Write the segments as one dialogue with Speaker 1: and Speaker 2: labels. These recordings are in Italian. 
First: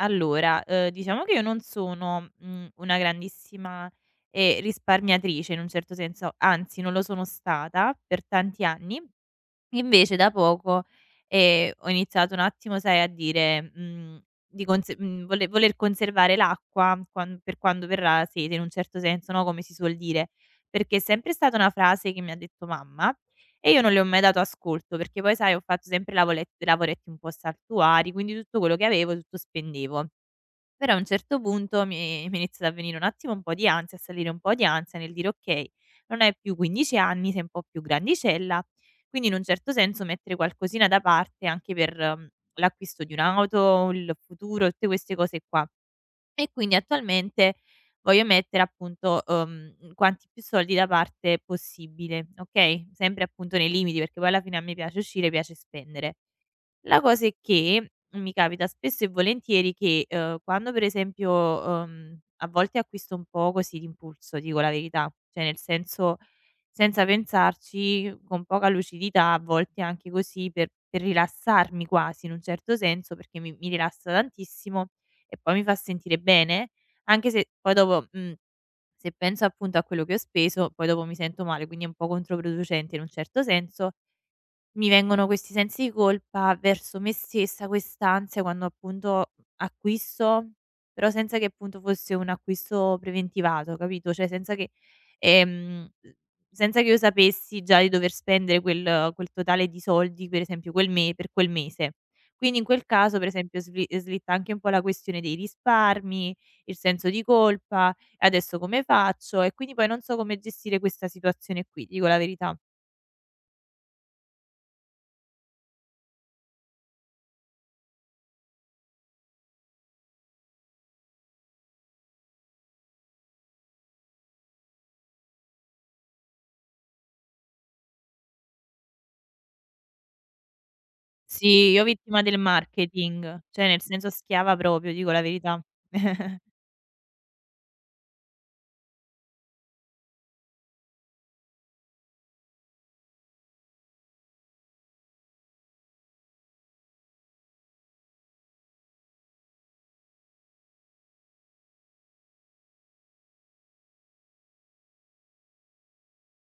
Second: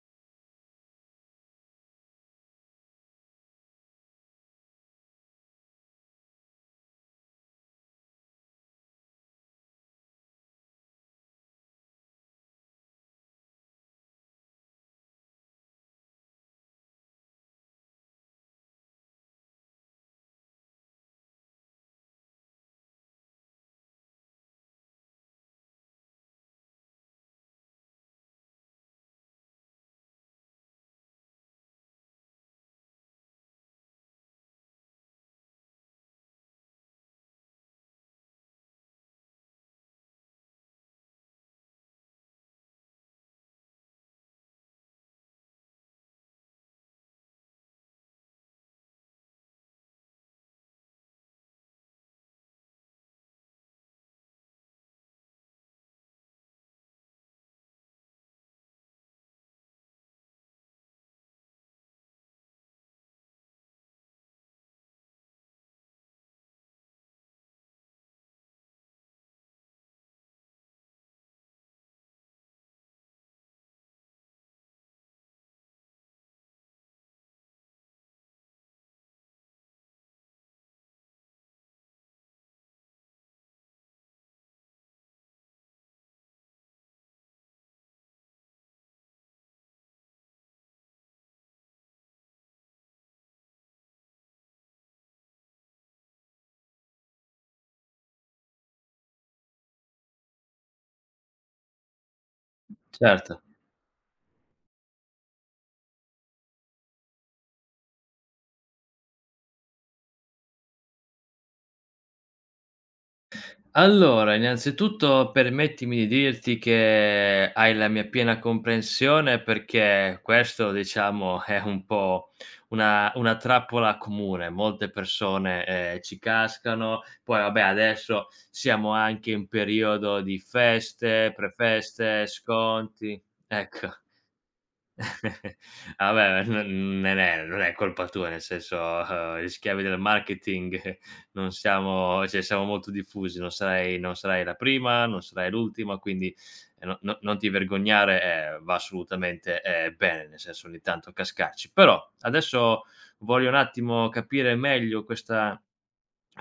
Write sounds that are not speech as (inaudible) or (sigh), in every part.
Speaker 1: Allora, diciamo che io non sono, una grandissima, risparmiatrice in un certo senso, anzi non lo sono stata per tanti anni. Invece da poco, ho iniziato un attimo, sai, a dire, di conse mhmm, vole voler conservare l'acqua quan per quando verrà sete in un certo senso, no, come si suol dire, perché è sempre stata una frase che mi ha detto mamma e io non le ho mai dato ascolto, perché poi sai ho fatto sempre lavolet lavoretti un po' saltuari, quindi tutto quello che avevo tutto spendevo. Però a un certo punto mi inizia ad avvenire un attimo un po' di ansia, a salire un po' di ansia nel dire: "Okay, non hai più 15 anni, sei un po' più grandicella, quindi in un certo senso mettere qualcosina da parte anche per, l'acquisto di un'auto, il futuro, tutte queste cose qua". E quindi attualmente voglio mettere appunto, quanti più soldi da parte possibile, okay, sempre appunto nei limiti, perché poi alla fine a me piace uscire, piace spendere. La cosa è che mi capita spesso e volentieri che, quando per esempio, a volte acquisto un po' così d'impulso, dico la verità, cioè nel senso senza pensarci, con poca lucidità, a volte anche così per rilassarmi quasi in un certo senso, perché mi rilassa tantissimo e poi mi fa sentire bene, anche se poi dopo, se penso appunto a quello che ho speso, poi dopo mi sento male, quindi è un po' controproducente in un certo senso. Mi vengono questi sensi di colpa verso me stessa, quest'ansia quando appunto acquisto, però senza che appunto fosse un acquisto preventivato, capito? Cioè senza che ehm, senza che io sapessi già di dover spendere quel totale di soldi, per esempio quel me per quel mese. Quindi in quel caso per
Speaker 2: Certo.
Speaker 1: esempio slitta anche un po' la questione dei risparmi, il senso di colpa: "Adesso come faccio?" E quindi poi non so come gestire questa situazione qui, ti dico la verità.
Speaker 2: Allora, innanzitutto permettimi di dirti che hai la mia piena comprensione perché questo, diciamo, (laughs) è un po' una trappola comune. Molte persone, ci cascano. Poi vabbè, adesso siamo anche in periodo di feste,
Speaker 1: Sì, io vittima
Speaker 2: prefeste,
Speaker 1: del
Speaker 2: sconti.
Speaker 1: marketing, cioè nel
Speaker 2: Ecco.
Speaker 1: senso schiava proprio, dico la
Speaker 2: (laughs)
Speaker 1: verità.
Speaker 2: Ah
Speaker 1: (laughs)
Speaker 2: beh, non non è non è colpa tua, nel senso, gli schiavi del marketing (laughs) non siamo cioè siamo molto diffusi, non sarai la prima, non sarai l'ultima, quindi, no, no, non ti vergognare, va assolutamente, bene, nel senso ogni tanto cascarci. Però adesso voglio un attimo capire meglio questa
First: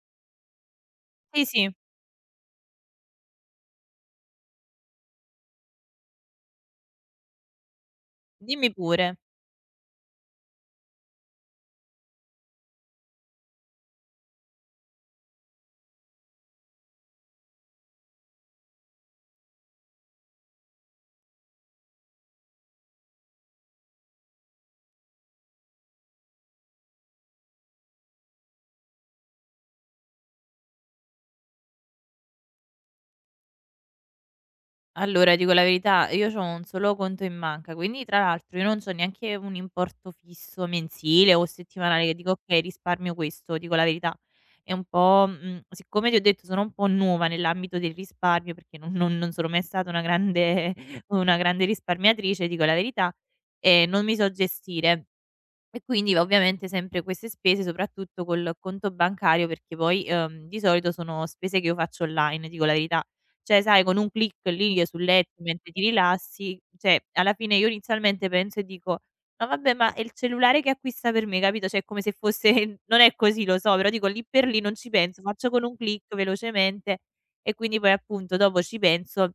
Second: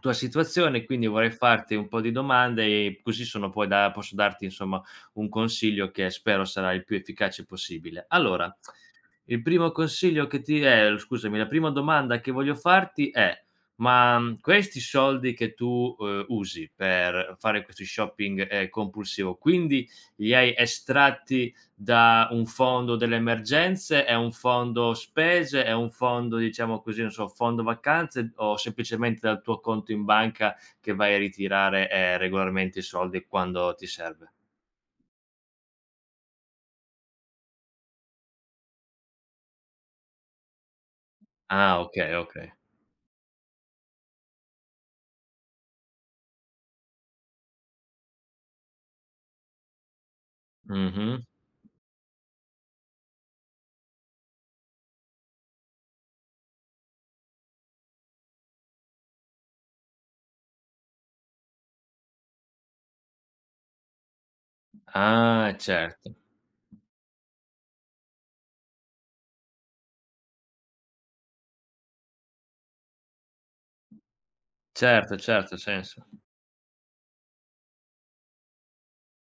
Speaker 2: tua situazione, quindi vorrei
Speaker 1: Sì, sì,
Speaker 2: farti un po' di domande e così sono poi da posso darti insomma un consiglio che spero sarà il più efficace possibile. Allora,
Speaker 1: dimmi pure.
Speaker 2: il primo consiglio che ti scusami, la prima domanda che voglio farti è: ma, questi soldi che tu, usi per fare questo shopping, compulsivo, quindi li hai estratti da un fondo delle emergenze? È un fondo spese? È un fondo, diciamo così, non so, fondo vacanze o semplicemente dal tuo conto in banca che vai a ritirare, regolarmente i soldi quando ti serve?
Speaker 1: Allora, dico la verità, io c'ho un solo conto in banca, quindi tra l'altro io non c'ho neanche un importo fisso mensile o
Speaker 2: Ah,
Speaker 1: settimanale che
Speaker 2: okay,
Speaker 1: dico:
Speaker 2: okay.
Speaker 1: "Okay, risparmio questo", dico la verità. È un po' siccome ti ho detto sono un po' nuova nell'ambito del risparmio, perché non sono mai stata una grande (laughs)
Speaker 2: Mh-mh.
Speaker 1: una grande risparmiatrice, dico la verità, non mi so gestire. E quindi va ovviamente sempre queste spese, soprattutto col conto bancario, perché poi, di solito sono spese che io faccio online, dico la verità. Cioè, sai, con un click lì sul letto
Speaker 2: Ah,
Speaker 1: mentre ti
Speaker 2: certo.
Speaker 1: rilassi, cioè alla fine io inizialmente penso e dico: "No vabbè, ma è il cellulare che acquista per me", capito? Cioè è come se fosse (laughs) non è così lo so, però dico lì per lì non ci
Speaker 2: Certo,
Speaker 1: penso, faccio
Speaker 2: certo, ha
Speaker 1: con un
Speaker 2: senso.
Speaker 1: click velocemente e quindi poi appunto dopo ci penso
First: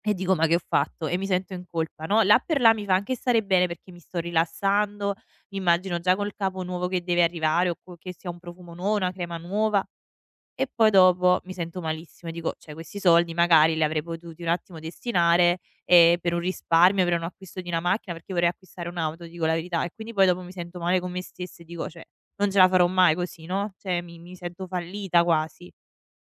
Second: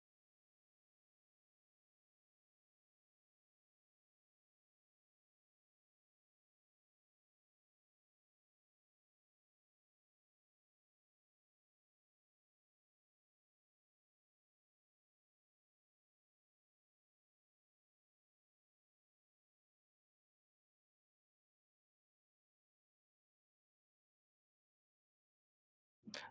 Speaker 1: e dico: "Ma che ho fatto?" E mi sento in colpa, no, là per là mi fa anche stare bene perché mi sto rilassando, mi immagino già col capo nuovo che deve arrivare o co che sia un profumo nuovo, una crema nuova e poi dopo mi sento malissimo e dico: "Cioè questi soldi magari li avrei potuti un attimo destinare, per un risparmio, per un acquisto di una macchina", perché vorrei acquistare un'auto, dico la verità, e quindi poi dopo mi sento male con me stessa e dico: "Cioè non ce la farò mai così", no, cioè mi sento fallita quasi.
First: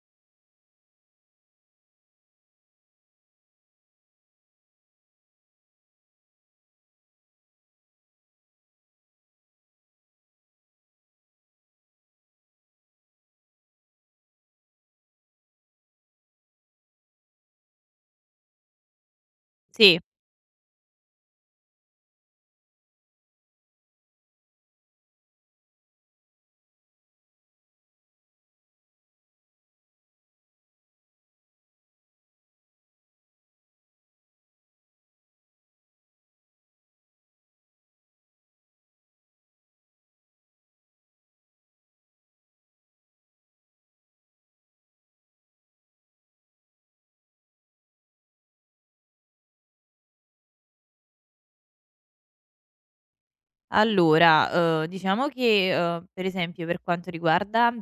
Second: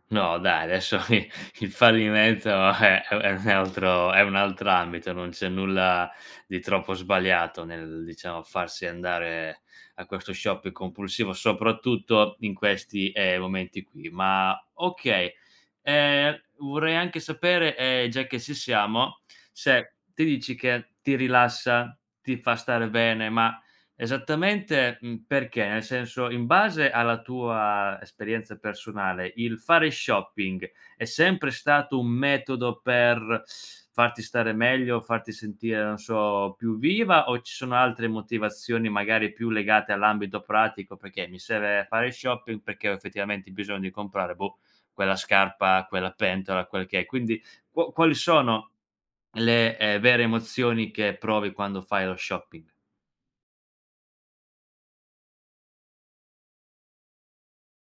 Speaker 2: No dai, adesso (laughs) i il fallimento è un altro ambito, non c'è nulla di troppo sbagliato nel, diciamo, farsi andare a questo shopping compulsivo, soprattutto in questi, momenti qui. Ma okay, vorrei anche sapere, già che ci siamo, se
Speaker 1: Sì.
Speaker 2: ti dici che ti rilassa, ti fa stare bene. Esattamente, perché? Nel senso, in base alla tua esperienza personale, il fare shopping è sempre stato un metodo per farti stare meglio, farti sentire, non so, più viva o ci sono altre motivazioni magari più legate all'ambito pratico? Perché mi serve fare shopping perché ho effettivamente bisogno di comprare, boh, quella scarpa, quella pentola, quel che è. Quindi quali sono le, vere emozioni che provi quando fai lo shopping?
Speaker 1: Allora, diciamo che, per esempio per quanto riguarda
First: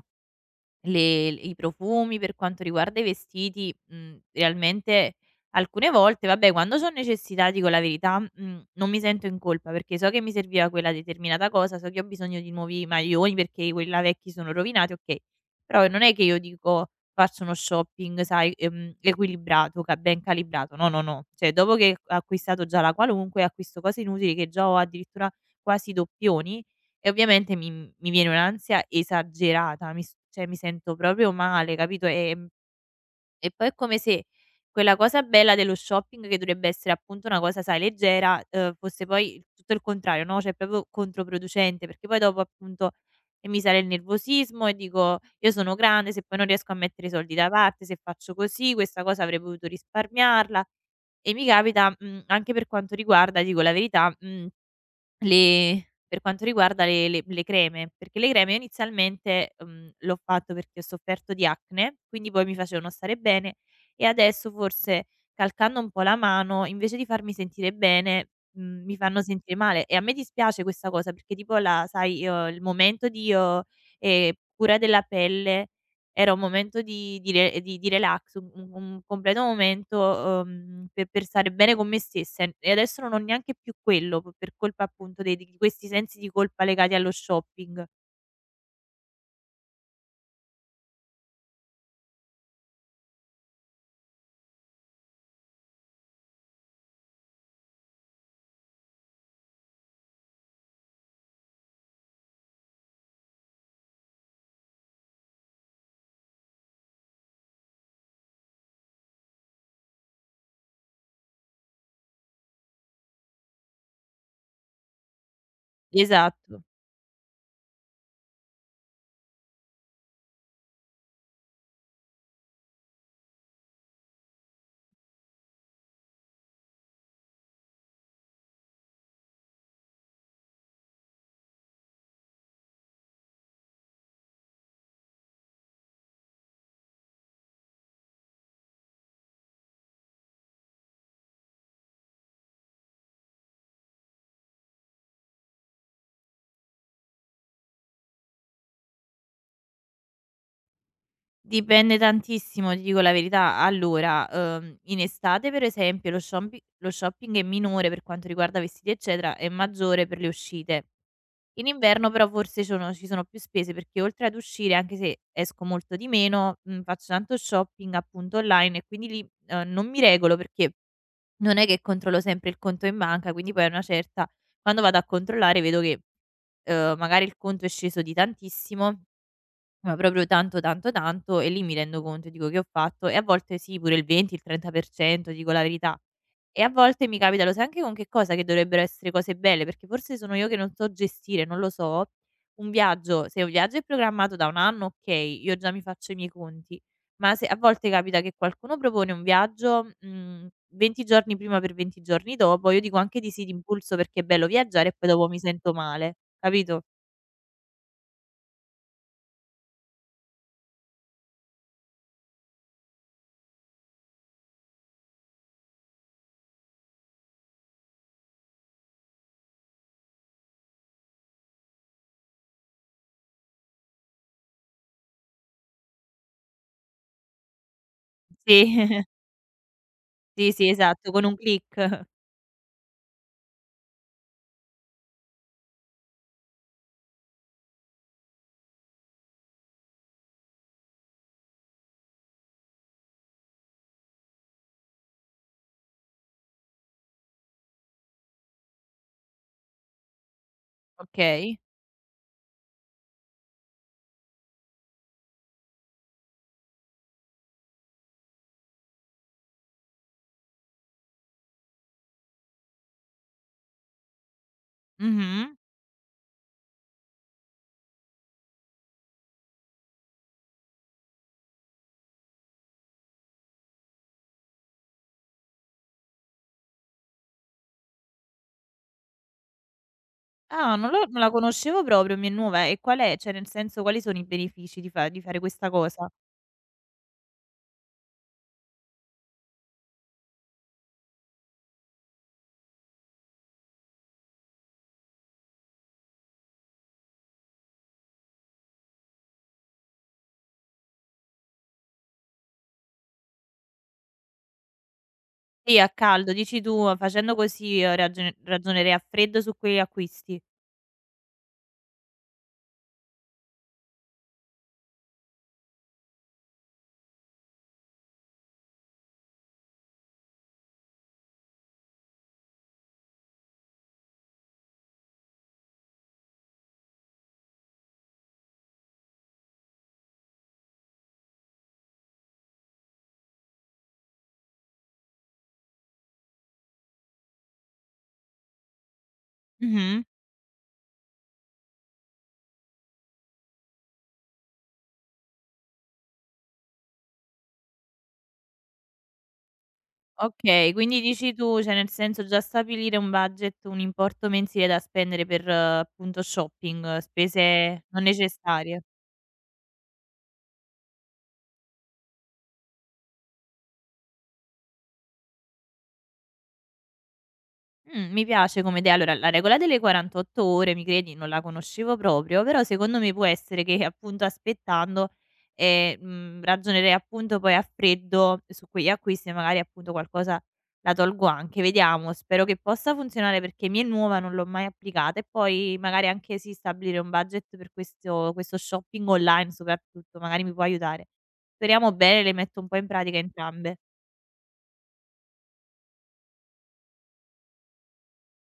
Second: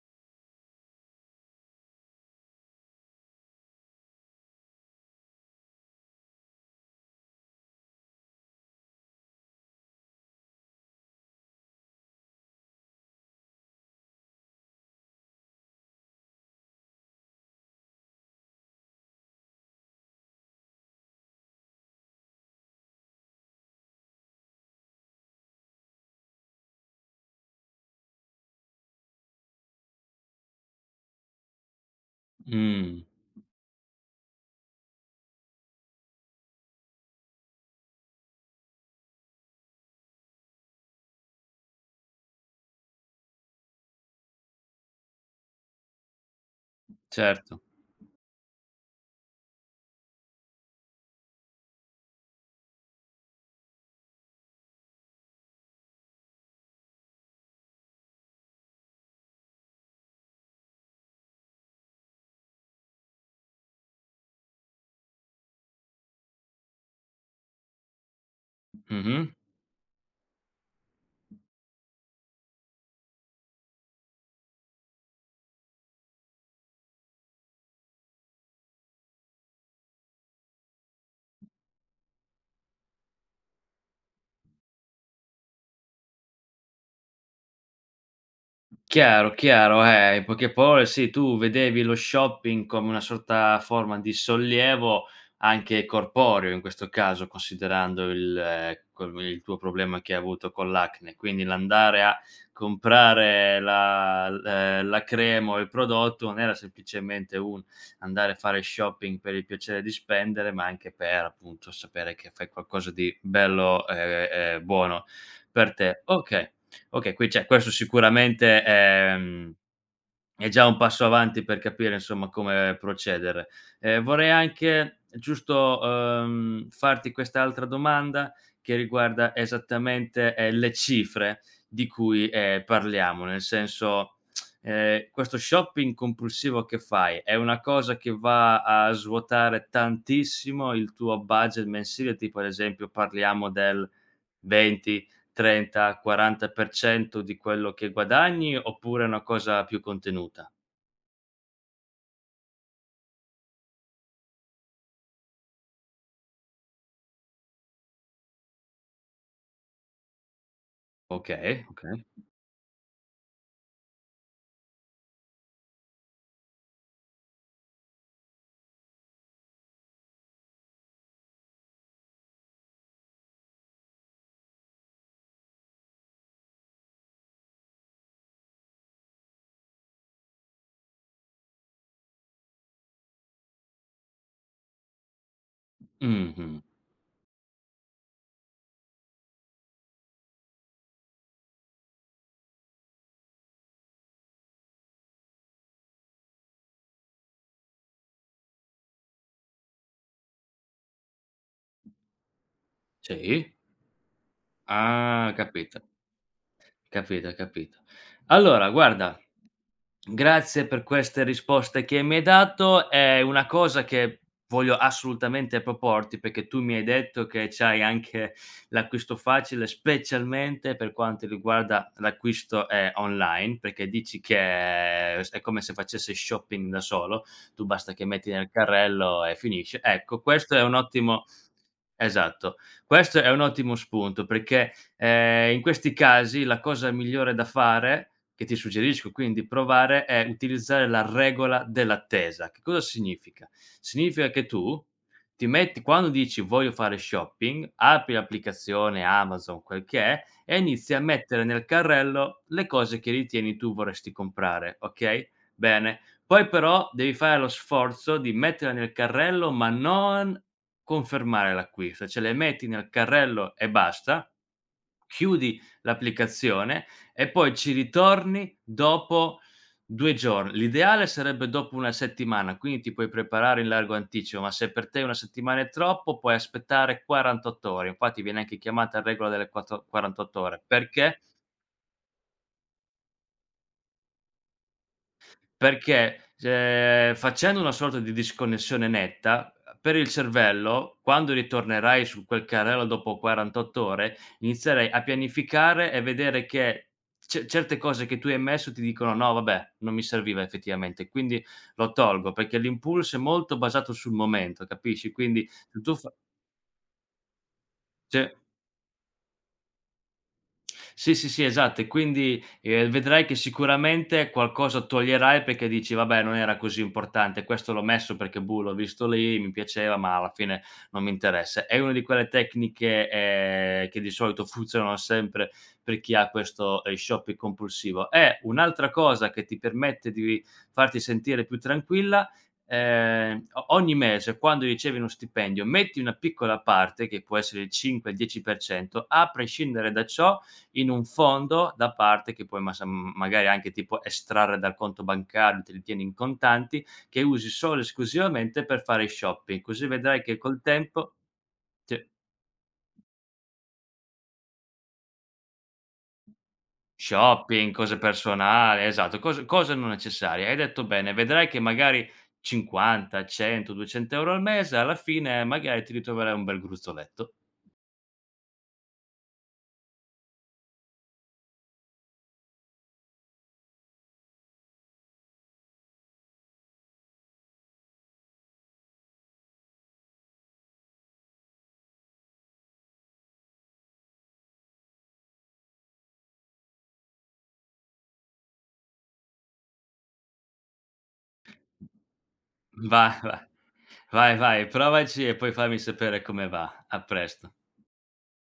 Speaker 1: le i profumi, per quanto riguarda i vestiti, realmente alcune volte, vabbè, quando c'ho necessità, dico la verità, non mi sento in colpa perché so che mi serviva quella determinata cosa, so che ho bisogno di nuovi maglioni perché quelli là vecchi sono rovinati, okay. Però non è che io dico faccio uno shopping, sai, equilibrato, ca ben calibrato. No, no, no. Cioè dopo che ho acquistato già la qualunque, acquisto cose inutili che già ho addirittura quasi doppioni, e ovviamente mi viene un'ansia esagerata, mi s cioè mi sento proprio male, capito,
Speaker 2: Mh.
Speaker 1: e poi è come se quella cosa bella dello shopping che dovrebbe essere appunto una cosa, sai, leggera, fosse poi il tutto il contrario, no, cioè proprio controproducente, perché poi dopo appunto e mi sale il nervosismo e dico: "Io sono grande, se poi non riesco a mettere i soldi da
Speaker 2: Certo.
Speaker 1: parte, se faccio così, questa cosa avrei potuto risparmiarla". E mi capita, anche per quanto riguarda, dico la verità, mhmm le per quanto riguarda le creme, perché le creme io inizialmente, l'ho fatto perché ho sofferto di acne, quindi poi mi facevano stare bene e adesso forse calcando un po' la mano, invece di farmi sentire bene, mi fanno
Speaker 2: Mh-mh.
Speaker 1: sentire male e a me dispiace questa cosa perché tipo la sai, il momento di, cura della pelle era un momento di re di relax, un completo momento, per stare bene con me stessa e adesso non ho neanche più quello p per colpa appunto de di questi sensi di colpa legati allo shopping.
Speaker 2: Chiaro, chiaro. In poche parole sì, tu vedevi lo shopping come una sorta forma di sollievo anche corporeo in questo caso, considerando il tuo problema che hai avuto con l'acne. Quindi l'andare a comprare la crema o il prodotto non era semplicemente un andare a fare shopping per il piacere di spendere, ma anche per, appunto, sapere che fai qualcosa di bello e buono per te. Okay.
Speaker 1: Esatto.
Speaker 2: Okay, qui cioè questo sicuramente, è già un passo avanti per capire insomma come procedere. Vorrei anche giusto, farti quest'altra domanda che riguarda esattamente, le cifre di cui, parliamo, nel senso, questo shopping compulsivo che fai è una cosa che va a svuotare tantissimo il tuo budget mensile, tipo ad esempio parliamo del 20, 30, 40% di quello che guadagni, oppure è una cosa più contenuta?
Speaker 1: Dipende tantissimo, ti dico la verità. Allora, in estate per esempio lo shopping è minore per quanto riguarda vestiti eccetera, è maggiore per le uscite.
Speaker 2: Okay,
Speaker 1: In
Speaker 2: okay.
Speaker 1: inverno però forse sono ci sono più spese perché oltre ad uscire, anche se esco molto di meno, faccio tanto shopping appunto online e quindi lì, non mi regolo perché non è che controllo sempre il conto in banca, quindi poi a una certa, quando vado a controllare vedo che, magari il conto è sceso di tantissimo ma proprio tanto, tanto, tanto e lì mi rendo conto, dico: "Che ho fatto?" E a volte sì, pure il 20, il 30%, dico la verità. E
Speaker 2: Mh-mh.
Speaker 1: a volte mi capita, lo sai anche con che cosa? Che dovrebbero essere cose belle, perché forse sono io che non so gestire, non lo so. Un viaggio se un viaggio è programmato da 1 anno, okay, io già mi faccio i miei conti, ma se a volte capita che qualcuno propone un viaggio, 20 giorni prima per 20 giorni dopo, io dico anche di sì
Speaker 2: Sì.
Speaker 1: d'impulso perché è bello viaggiare e poi dopo
Speaker 2: Ah,
Speaker 1: mi sento
Speaker 2: capito,
Speaker 1: male, capito?
Speaker 2: capito, capito. Allora, guarda, grazie per queste risposte che mi hai dato. È una cosa che voglio assolutamente proporti, perché tu mi hai detto che c'hai anche l'acquisto facile, specialmente per quanto riguarda l'acquisto, online, perché dici che s è come se facessi shopping da solo, tu basta che metti nel
Speaker 1: Sì, (laughs)
Speaker 2: carrello e finisce. Ecco,
Speaker 1: sì,
Speaker 2: questo è
Speaker 1: sì,
Speaker 2: un
Speaker 1: esatto, con
Speaker 2: ottimo.
Speaker 1: un click.
Speaker 2: Esatto. Questo è un ottimo spunto perché, in questi casi la cosa migliore da fare, che ti suggerisco quindi provare, è utilizzare la regola dell'attesa. Che cosa significa? Significa che tu ti metti quando dici: "Voglio fare shopping", apri l'applicazione Amazon, quel che è, e inizi a mettere
Speaker 1: Okay.
Speaker 2: nel carrello le cose che ritieni tu vorresti comprare, okay? Bene, poi però devi fare lo sforzo di metterla nel carrello, ma non confermare l'acquisto, cioè le metti nel carrello e basta,
Speaker 1: Mh-mh.
Speaker 2: chiudi l'applicazione e poi ci ritorni dopo 2 giorn l'ideale sarebbe dopo 1 settimana, quindi ti puoi preparare in largo anticipo, ma se per te 1 settimana è troppo puoi aspettare 48 ore. Infatti viene anche chiamata regola delle quattro 48 ore.
Speaker 1: Ah, non
Speaker 2: perché
Speaker 1: la conoscevo proprio, mi è nuova. E qual è cioè, nel senso, quali sono i benefici di fa di fare questa cosa?
Speaker 2: Perché, ehm, facendo una sorta di disconnessione netta per il cervello, quando ritornerai su quel carrello dopo 48 ore, inizierai a pianificare e vedere che ce certe cose che tu hai messo ti dicono: "No vabbè, non mi serviva effettivamente, quindi lo tolgo", perché l'impulso è molto basato sul momento, capisci? Quindi
Speaker 1: Sì,
Speaker 2: se
Speaker 1: a
Speaker 2: tu fa
Speaker 1: caldo, dici tu, facendo così,
Speaker 2: se
Speaker 1: ragionerei a freddo su quegli acquisti.
Speaker 2: sì, sì, sì, esatto. E quindi, vedrai che sicuramente qualcosa toglierai perché dici: "Vabbè, non era così importante, questo l'ho messo perché, boh, l'ho visto lì, mi piaceva, ma alla fine non mi interessa". È una di quelle tecniche, che di solito funzionano sempre per chi ha questo, shopping compulsivo. E un'altra cosa che ti permette di farti sentire più tranquilla, o ogni mese quando ricevi uno stipendio, metti una piccola parte, che può essere il 5, il 10%, a prescindere
Speaker 1: Mh-mh.
Speaker 2: da ciò in un fondo da parte che puoi ma sa magari anche tipo estrarre dal conto bancario, te li tieni in contanti, che usi solo e esclusivamente per fare shopping. Così vedrai che col
Speaker 1: Okay, quindi
Speaker 2: tempo
Speaker 1: dici tu, cioè, nel
Speaker 2: sì,
Speaker 1: senso, già stabilire un budget, un importo mensile da spendere per, appunto, shopping,
Speaker 2: shopping,
Speaker 1: spese
Speaker 2: cose
Speaker 1: non necessarie.
Speaker 2: personali, esatto, cose non necessarie. Hai detto bene, vedrai che magari 50, 100, 200 € al mese, alla fine magari ti ritroverai un bel gruzzoletto.
Speaker 1: Mi piace come idea. Allora, la regola delle 48 ore, mi credi, non la conoscevo proprio, però secondo me può essere che appunto aspettando, ragionerei appunto poi a freddo su quegli acquisti e magari appunto qualcosa la tolgo anche. Vediamo, spero che possa funzionare perché mi è nuova, non l'ho mai applicata e poi magari anche sì, stabilire un budget per questo shopping online soprattutto, magari mi può aiutare. Speriamo bene, le metto un po' in
Speaker 2: Va
Speaker 1: pratica
Speaker 2: va
Speaker 1: entrambe.
Speaker 2: vai, vai, provaci e poi fammi sapere come va. A presto.